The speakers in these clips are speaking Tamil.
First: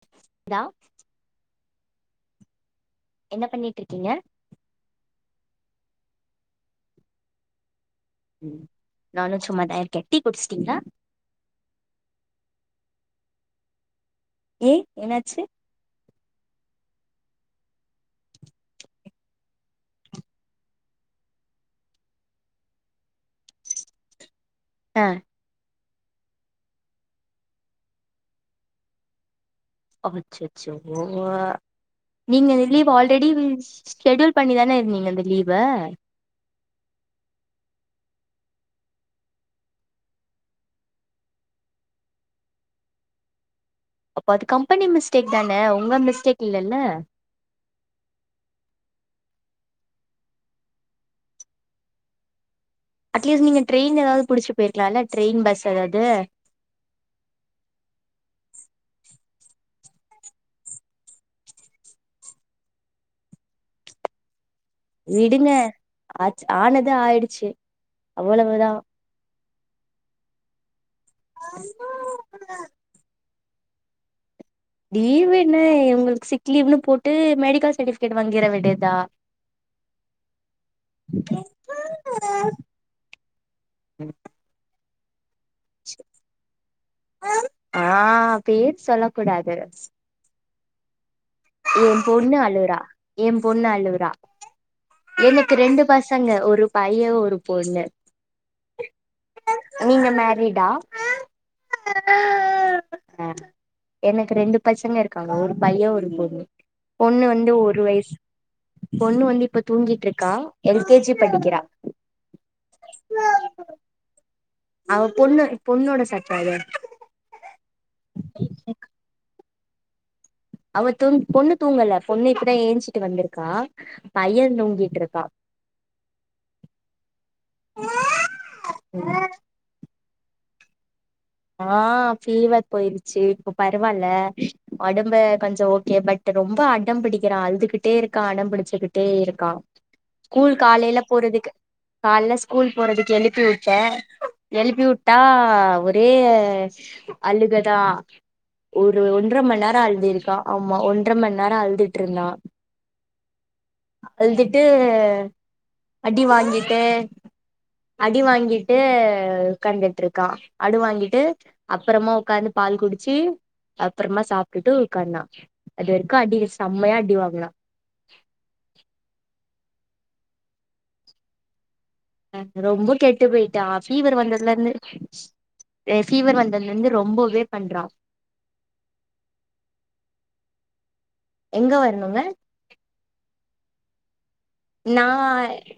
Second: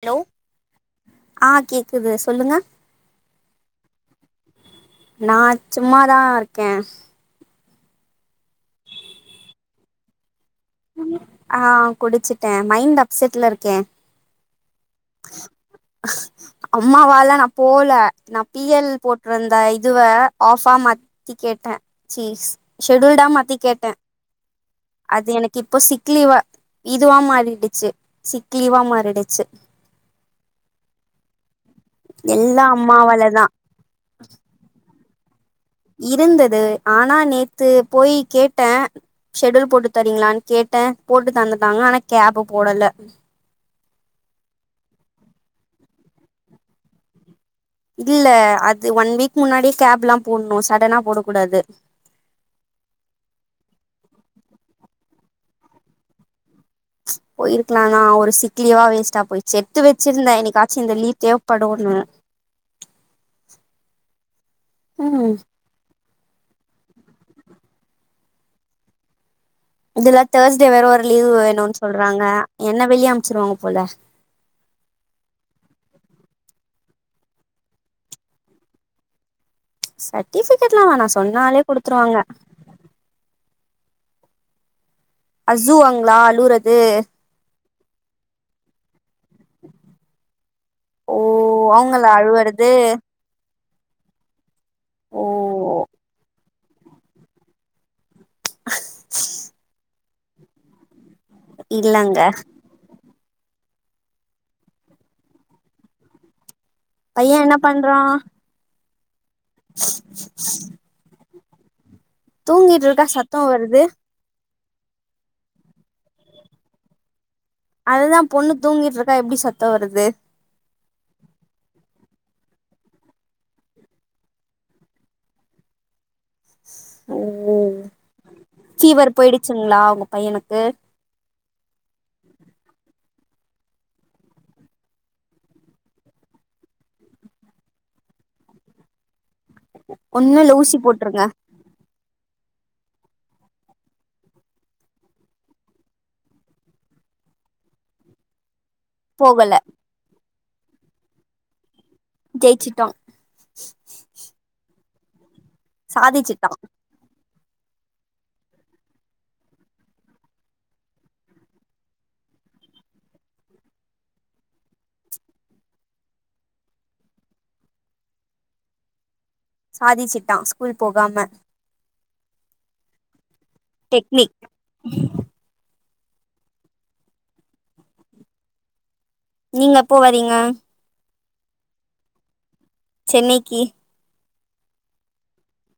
ஹலோ தா ஆ கேக்குது சொல்லுங்க என்ன பண்ணிட்ருக்கீங்க நா சும்மாதாருக்கே ம் நானு சும்மாதாருக்கே டீ குடிச்சிட்டீங்ளா ஆ குடிச்சிட்டே மைன்ட் அப்செட்லருக்கே ஏ என்னாச்சு அம்மாவால நா போல நா பி எல் போட்ருந்த இதுவ ஆஃபா மா த்தி கேட்டே சீஸ் ஷெடியூல்டா மாத்தி கேட்டே ஆ அது எனக்கு இப்ப சிக் லீவா இதுவா மாறிடுச்சு சிக் லீவா மாறிடுச்சு அச்சச்சோ நீங்க எல்லா லீவ் ஆல்ரெடி அம்மாவாலதா ஷெடியூல் பண்ணிதான இருந்தீங்க இந்த லீவ இருந்தது ஆனா நேத்து போயி கேட்டே ஷெடியூல் போட்டு தரீங்ளான் கேட்டே போட்டு தந்துட்டாங்க ஆனா கேப்பு போடல அப்ப அது கம்பெனி மிஸ்டேக் தான உங்க மிஸ்டேக் இல்லெல்ல இல்ல அது ஒன் வீக் முன்னாடியே கேப்ல்லா போட்ணு சடனா போடக் கூடாது அட்லீஸ்ட் நீங்க ட்ரெயின் எதாவ்து புடிச்சு போய்ருக்கலால ட்ரெயின் பஸ் எதாவ்து போய்ருக்லா தா ஒரு சிக் லீவா வேஸ்ட்டா போய்ச்சு எத்து வச்சுருந்தே என்னைக்காச்சு இந்த லீவ் தேவப்படுனு ம் விடுங்க ஆச்சு ஆனது ஆய்டுச்சு அவ்ளவுதா இதுல தேர்ஸ்டே வேற ஒரு லீவ் வேணுன் சொல்றாங்க என்ன வெளிய அம்ச்சிருவாங்க போல லீவ்வென்ன ஒங்களுக்கு சிக் லீவ்னு போட்டு மெடிக்கல் சர்டிஃபிகேட் வாங்கிற வேண்டியதா சர்டிஃபிகேட்ல்லா வேணா சொன்னாலே குடுத்துருவாங்க அஸ்ஸுவாங்ளா அழுவுறது ஆ பேர் சொல்லக் கூடாது ஓ எம் அவங்களா பொண்ணு அழுவுறது அழுவரா எம் பொண்ணு அழுவுரா ஓ எனக்கு ரெண்டு பசங்க ஒரு பைய ஒரு பொண்ணு நீங்க மேரிடா இல்லங்க அ எனக்கு ரெண்டு பசங்க இருக்காங்க ஒரு பைய ஒரு பொண் பொண்ணு பைய வந்து என்ன ஒரு பண்றா வயசு பொண்ணு வந்து இப்ப தூங்கிட்ருக்கா எல் கே ஜி படிக்கிறா தூங்கிட்ருக்கா சத்தோ வருது அவப் பொண்ணோ பொண்ணோட சத்தோ அதே அதுதா பொண்ணு தூங்கிட்ருக்கா எப்டி சத்தோ வருது அவத் துங் பொண்ணு தூங்கல பொண்ணு இப்பதா ஏஞ்சிட்டு வந்துருக்கா பையந் தூங்கிட்ருக்கா ம் ஃபீவர் ம் போயிடுச்சுங்ளா வுங்க பையனுக்கு ஆ ஃபீவர் போயிருச்சு இப்போ பரவால்ல ஒடம்பு கொஞ்சோ ஓகே பட் ட் ரொம்போ அடம் புடிக்கிறா அழுதுகிட்டே இருக்கா அடம் புடிச்சுகிட்டே இருக் கா ஒன்னு இல்ல ஸ்கூல் ஊசி காலைலப் போட்ருங்க போறதுக்கு கால்ல ஸ்கூல் போறதுக்கு எழுப்பி வுட்டே எழுப்பி வுட்டா டே அழுகதா ஒரு ஒன்ற போகல மண் நேரோ அழுதிருக்கா ஆமா ஒன்ற மண் நேரோ அழுதுட்ருந்தா ஜெயிச்சிட்டோ அழ்துட்டு அடி சாதிச்சிட்டா வாங்கிட்டு அடி வாங்கிட்டு கண்டுட்ருக்கா அடு வாங்கிட்டு அப்றோமா வுக்காந்து பால் குடிச்சி அப்றோமா சாப்ட்டுட்டு வுக்காந்தா அது வரைக்கு அடி செம்மையா அடி வாங்கனா சாதிசிட்டா ஸ்கூல் போகாம ரொம்ப கெட்டு போயிட்டா ஃபீவர் டெக்னிக் வந்ததுலருந்து அ ஃபீவர் வந்ததுலந்து ரொம்பவே பண்றா நீங்க எப்போ வரீங்க எங்க வரணுங்க சென்னைக்கி நா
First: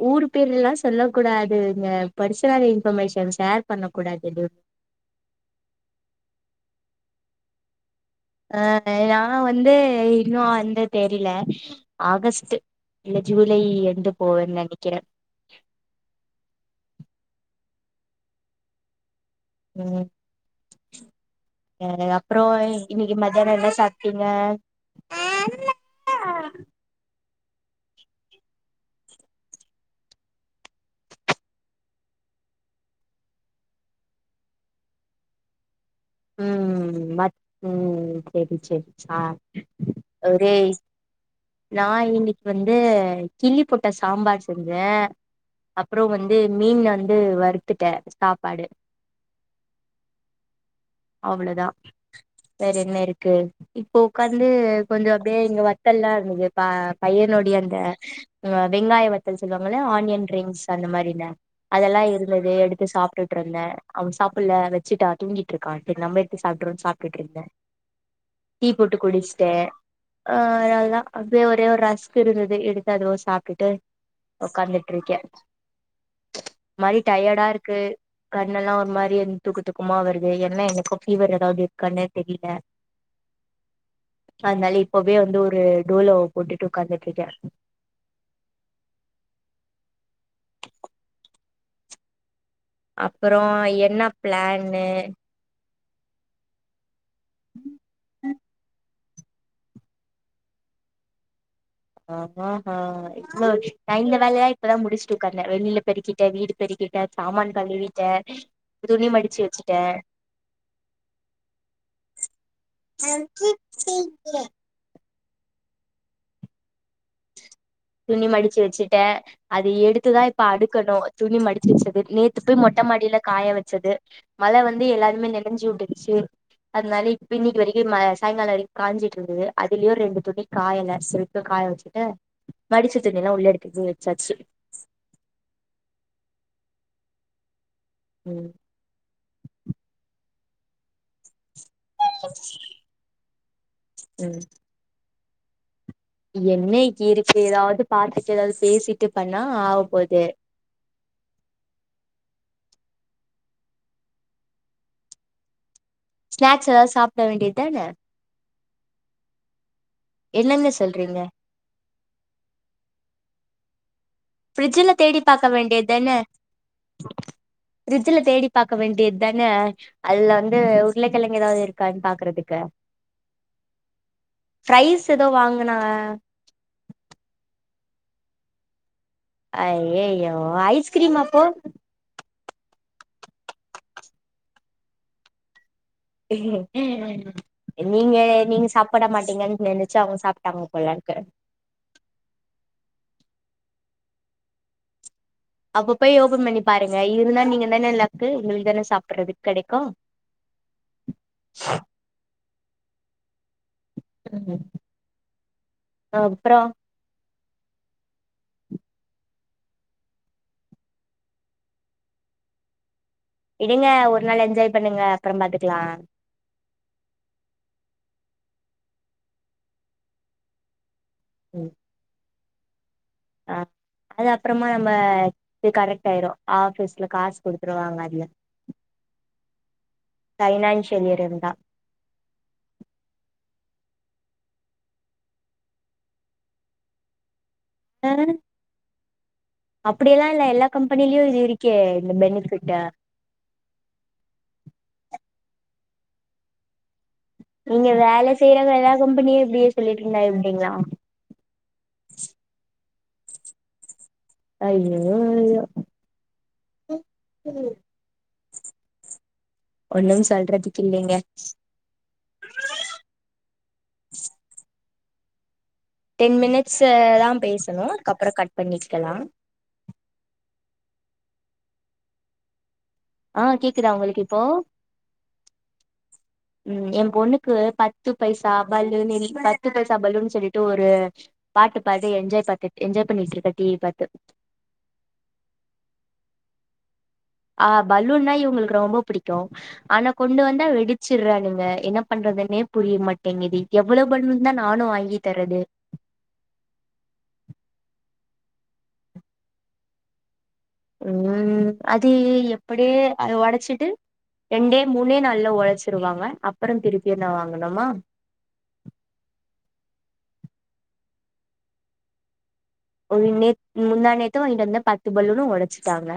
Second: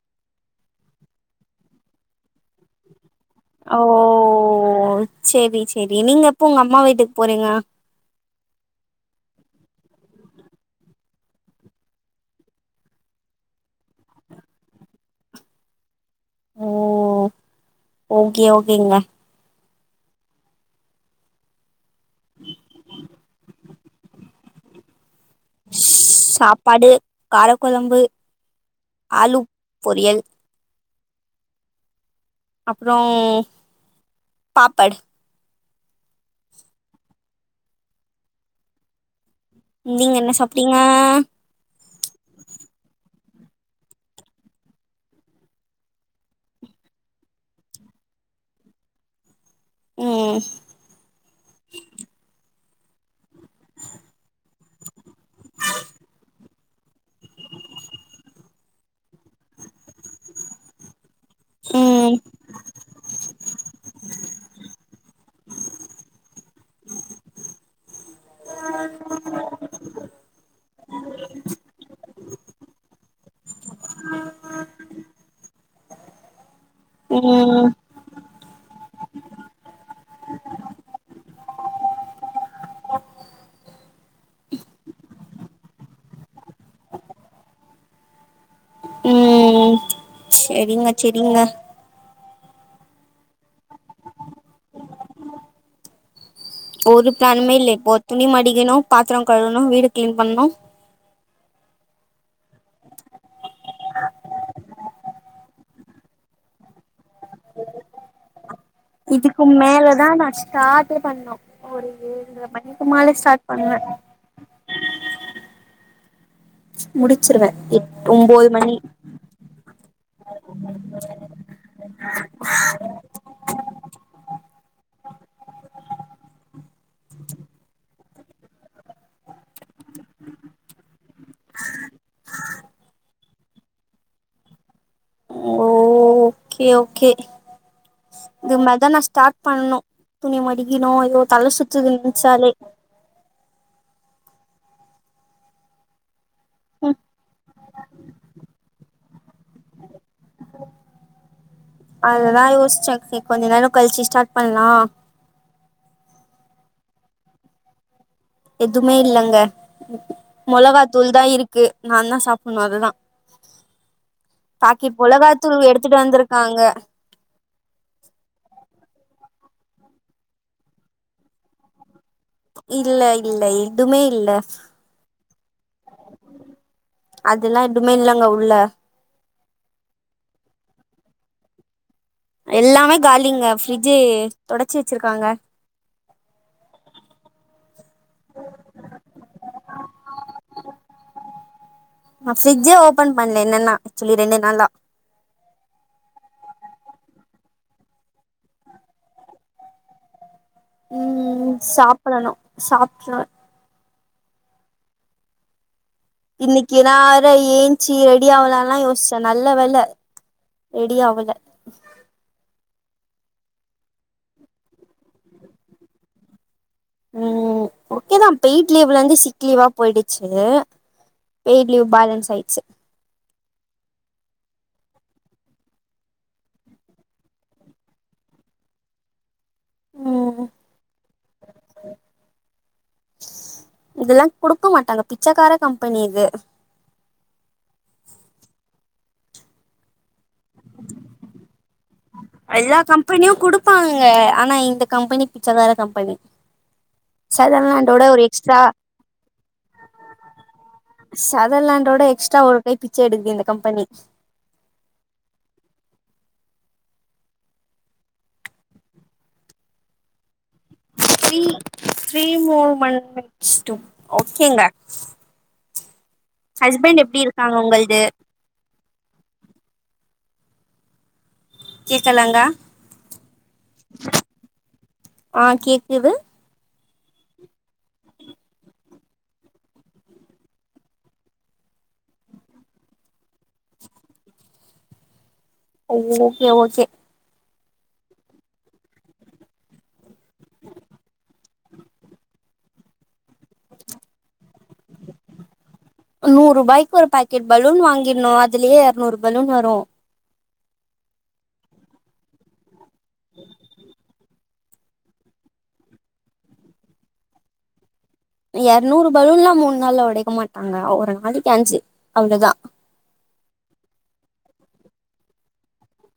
ஊர் பேர்லா சொல்லக் கூடாதுங்க பர்சனல் இன்ஃபர்மேஷன்ஸ் ஷேர் ஓ பண்ணக் கூடாது டியூட் சேரி சேரி நீங்க எப்போ வுங்க அம்மா வீட்டுக் போறீங்க அ நா வந்து இன்னு வந்து தெரில ஆகஸ்ட்டு இல்ல ஜூலை என்டு போவேன் நெனைக்கிறே ஓ ஓகே ஓகேங்க ம் எ அப்றோ இன்னைக்கு மத்யானோ என்ன சாப் டிங்க ஸ் சாப்பாடு காரக்கொழம்பு ஆலுப் பொரியல் அப்றோ பாப்படு ம் மத் ம் செரி செரிச் சா ம் நீங்க என்ன ஒரே சாப்டீங்க நா இன்னிக் வந்து கிள்ளிப் போட்ட சாம்பார் செஞ்சே அப்றோ வந்து மீன் வந்து வறுத்துட்டே சாப்பாடு ம் அவ்ளதா வேற என்ன இருக்கு இப்போ உக்காந்து கொஞ்சோ அப்டியே இங்க வத்தல்ல இருந்தது பா பையனுடைய அந்த வெங்காய வத்தல் சொல்லுவாங்கல்ல ஆனியன் ரிங்ஸ் அந்த மாரிலா அதல்லா ம் இருந்தது எடுத்து சாப்ட்டுட்டு இருந்த அவன் சாப்பட்ல வச்சுட்டா தூங்கிட்டு இருக்கான் எடுத்து சாப்ட்றோ சாப்டுட்டு இருந்த டீ போட்டு குடிச்சிட்ட ஆ அவ்ளோதா அப்டியே ஒரே ஒரு ரஸ்க் இருந்தது எடுத்து அதுவு சாப்ட்டுட்டு உக்காந்துட்ருக்கே ஒரு மாரி டயர்டா ம் இருக்கு கண்ணெல்லா ஒரு மாரி எ தூக்கு தூக்கமா வருது என்ன எனக் கா ஃபீவர் எதாவது இருக்கான்னே தெரில அதனால இப்பவே வந்து ஒரு டோலோ போட்டுட்டு உட்கார்ந்துட்டு இருக்க ம் செரிங்க செரிங்க அப்றோ என்ன பிளான்னு ஒரு பிளானுமே இல்லே இப்ப துணி மடிக்கணு பாத்ரோ கழணு வீடு க்ளீன் பண்ணு ஆஹஹா நா இந்த வேலைய இப்பதா முடிச்சுட்டு உக் காந்த வெளில பெருக்கிட்ட வீடு பெருக்கிட்ட சாமான் கழுவிட்ட இதுக்கு மேலதா நா ஷ்டார்டே பண்ணு ஒரு இது ரெண்டற மணிக்கு மேலே ஸ்டார்ட் பண்ணுவ முடிச்சிருவ இப் துணி மடிச்சு வச்சுட்ட அது எடுத்துதா இப்ப அடுக்கணு துணி மடிச்சி வச்சது நேத்து போய் மொட்ட மாடில காய வச்சது மழ வந்து எல்லாருமே நெனஞ்சு வுட்டுச்சு அதனால இப்ப இன்னிக்கு வரைக்கு மழ சாயங்கால வரைக்கு காஞ்சிட்டு இருக்குது அதுலயு ரெண்டு துணி காயல்ல சுருக்க காய வச்சுட்டு மடிச்ச துணி எல்லா உள்ள எடுத்து போய் வச்சாச்சு ஓ ஓகே ஓகே ம் இதுமத் தா நா ஸ்டார்ட் பண்ணு துணி மடிக்கிணு அயோ தல சுத்துது நெனச்சாலே ம் ம் என்னைக்கு இருக்கு ஏதாவது பார்த்துட்டு எதாவது பேசிட்டு பண்ணா ஆவ போது அததா யோஸ்ச இப் கொஞ்ச நேரம் கழிச்சு ஸ்டார்ட் பண்லா ஸ்நாக்ஸ் எதாவது சாப்ட வேண்டியதான எதுமே இல்லங்க என்னங்க மொளகாத்தூள் சொல்றீங்க தா இருக்கு நாதா சாப்புட்ணு அதுதா ஃப்ரிட்ஜ்ல பாக்கிட் தேடி பாக்க மொளகாதூள் வேண்டியது எடுத்துட்டு வந்திருக்காங்க ஃப்ரிட்ஜல தேடி பார்க்க வேண்டியதான அதுல வந்து உருளக்கிழங்க ஏதாவது இருக்கான்னு பாக்குறது இல்ல இல்ல எதுமே இல்ல ஃப்ரைஸ் ஏதோ வாங்குனா அதெல்லா எதுமே இல்லங்க உள்ள ஐயையோ ஐஸ்கிரீம் அப்போ எல்லாமே காலிங்க ஃப்ரிட்ஜு தொடச்சி வச்சிருக்காங்க உஹம் உம் நீங்க நீங்க சாப்புட மாட்டீங்கன்னு நெனச்சு அவுங்க சாப்புட்டாங்க போல இருக்கு நா ஃப்ரி்ஜே ஓபன் பண்ல என்னன்னா ஆக்சுவலி ரெண்டு நாளா அப்ப போய் ஓபன் பண்ணி பாருங்க இருந்தா நீங்க தான லக்கு உங்களுக்கு தான சாப்பறதுக்கு கெடைக்கு ம் சாப்படணு சாப்ட்ருவ [inaudible] இன்னிக்கி நா ஏன்சி ரெடி ஆவுலான்லா யோசிச்சே நல்ல வேல ரெடி ஆவல விடுங்க ஒரு நாள் என்ஜாய் பண்ணுங்க அப்பறம் பாத்துக்கலா ம் ஓகேதா பெயிட் லீவ்ல இருந்து சிக் லீவா போயிடுச்சு பேய்டு லீவ் பேலன்ஸ் ஆயிடுச்சு அ அது அப்பறமா நம்ம இது கரெக்ட் ஆயிரு ஆபீஸ்ல காசு குடுத்துருவாங்க அதுல ம் பைனான்சியல் இயர் இருந்தா இதெல்லா குடுக்க மாட்டாங்க பிச்சக்கார கம்பெனி இது ம் அப்படி எல்லா இல்ல எல்லா கம்பெனிலயு இது இரு கே இந்த பெனி எல்லா ஃபிட்டு கம்பெனியு குடுப்பாங்க ஆனா இந்த கம்பெனி பிச்சகார கம்பெனி நீங்க சதர்லாண்டோட ஒரு வேல எக்ஸ்ட்ரா செய்யற எல்லா கம்பெனியு இப்டியே சொல்லிட்ருந்தா எப்டிங்களா சதர்லாண்டோட எக்ஸ்ட்ரா ஒரு கை பிச்ச எடுக்குது இந்த கம்பெனி ஐய்யே ஐய்யே ஒன்னும் சொல்றதுக்கு இல்லீங்க த்ரீ த்ரீ மேர் மண்ணீட்ஸ் டு ஓகேங்க டென் மினிட்ஸ் ஹஸ்பண்ட் எப்டி தா இருக்காங்க பேசணு உங்கள்து அதுக்கப்ரோ கட் பண்ணிக்கலா கேக்கலங்கா ஆ கேக்குதா உங்களுக்கு இப்போ ஆ கேக்குது ம் ஏ பொண்ணுக்கு பத்து பைசா பலுனில் பத்து பைசா பலுன்னு சொல்லிட்டு ஒரு பாட்டு பாடி என்ஜாய் பாத்து என்ஜாய் பண்ணிட்ருக்க டிவி பாத்து ஓகே ஓகே ஆ பலூன்னா இவங்களுக்கு ரொம்ப புடிக்கு ஆனா கொண்டு வந்தா வெடிச்சுறானுங்க என்ன பண்றதுன்னே புரிய மாட்டேங்குது எவ்வளவு பலூன்தா நானு வாங்கி தரது நூறு ரூபாய்க்கு ஒரு பாக்கெட் பலூன் வாங்கிடணு அதுலயே இரநூறு பலூன் வரு ம் அது எப்படியே அத ஒடச்சிட்டு ரெண்டே மூணே நாள்ல ஒடச்சுருவாங்க அப்பரோ திருப்பியு நா வாங்கனுமா எரநூறு பலூன்லா மூணு நாள்ல ஒடைக்க மாட்டாங்க ஒரு நாளைக்கு ஆஞ்சு அவ்ளோதா ஒரு நே முந்தா நேத்த வாங்கிட்டு வந்த பத்து பலுன்னு ஒடச்சுட்டாங்க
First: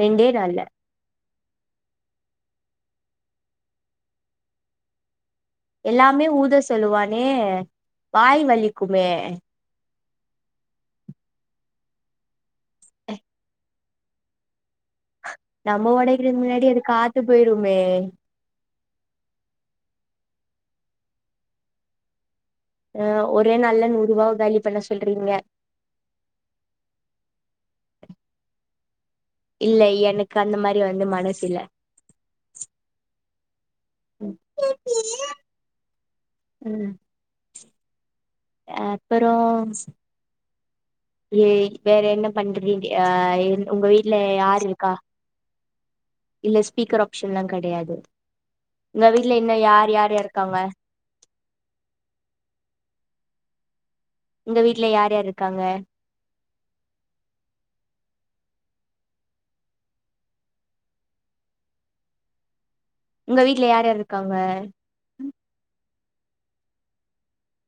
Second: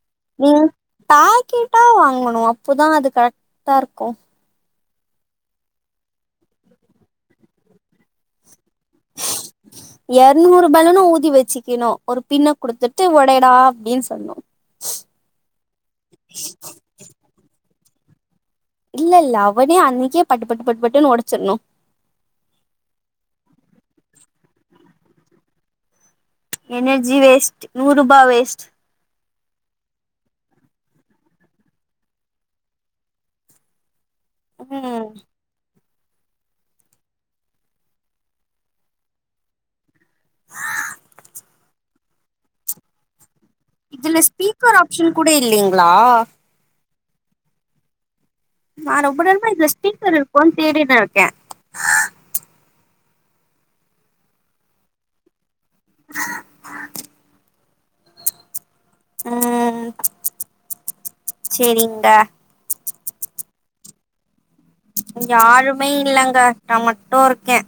ரெண்டே நீ நாள்ல பாக்கெட்டா வாங்கணு அப்போதா அது கரெக்டா இருக்கு எல்லாமே ஊத சொல்லுவானே வாய் வலிக்குமே எரநூறு பலூனு ஊதி வெச்சுக்கணு ஒரு பின்ன குடுத்துட்டு ஒடைடா அப்டின்னு சொல்லனு நம்ம ஒடைக்கறதுக்கு முன்னாடி அது காத்து போயிருமே இல்ல இல்ல அவனே அன்னைக்கே பட்டுப்பட்டு பட்டுப்பட்டுனு ஒடச்சரனு ஆ ஒரே நாள்ல நூறுரூபாவ காலி பண்ண சொல்றீங்க எனர்ஜி வேஸ்ட் நூறு ரூபா வேஸ்ட் இல்ல எனக்கு அந்த மாரி வந்து மனசில்ல ம் ம் ம் அப்பரோ ஏ வேற என்ன பண்றீ ஆ உங்க வீட்ல இதுல யார் ஸ்பீக்கர் இருக்கா ஆப்ஷன் கூட இல்லீங்களா இல்ல ஸ்பீக்கர் ஆப்ஷன் எல்லா கெடையாது நா உங்க ரொம்ப வீட்ல நேரமா இன்னு இதுல யார் யார் ஸ்பீக்கர் யார் இருக்குனு இருக்காங்க தேடினு இருக்கே உங்க வீட்ல யார் யார் இருக்காங்க ஆஹ்ஹ் [inaudible] ம் சேரிங்டா உங்க வீட்ல யார் யார் இருக்காங்க இங்க யாருமே இல்லங்க நா மட்டு இருக்கே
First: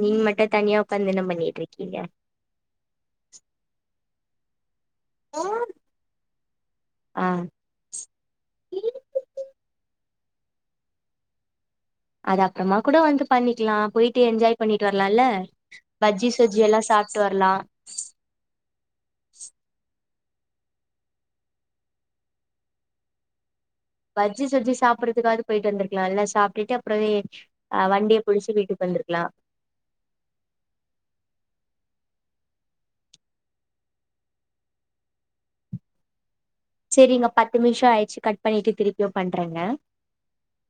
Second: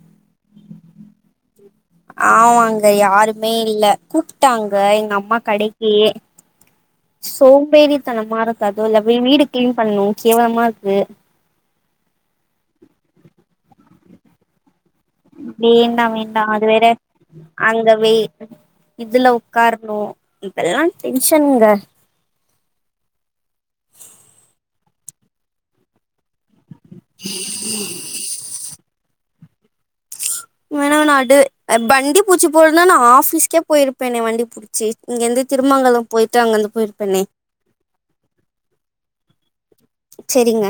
நீங் மட்டு தனியா ஒக்காந்து என்ன பண்ணிட்டு இருக்கீங்க ஆமாங்க யாருமே இல்ல, கூப்ட்டாங்க எங்க அம் மா கடைக்கி ஆ சோ ம்பேறித்தனமா இருக்கு அதுவுல்ல வீ வீடு கிளீன் பண்னு கேவலமா இருக்கு அது அப்புறமா கூட வந்து பண்ணிக்கலா போயிட்டு என்ஜாய் பண்ணிட்டு வரலால பஜ்ஜி சொஜ்ஜி எல்லா சாப்புட்டு வரலா இந்த வெயில் இதுல உட்காரணு இதெல்லா டென்ஷன்ங்க பஜ்ஜி சொஜ்ஜி சாப்ட்றதுக்காவது போயிட்டு வந்திருக்கலா இல்ல சாப்டுட்டு அப்பறமே அ வண்டி புடிச்சு வீட்டுக்கு வந்திருக்லா வேணா வேணா டு அ வண்டி புடிச்சி போறதுன்னா நா ஆஃபிஸ்க்கே போயிருப்பேனே வண்டி புடி ச்சு இங்கிருந்து திருமங்கலம் போயிட்டு அங்கந்து போயிருப்பேனே சேரிங்க பத்து நிமிஷ ஆயிடுச்சு கட் பண்ணிட்டு திருப்பியு பண்றேங்க செரிங்க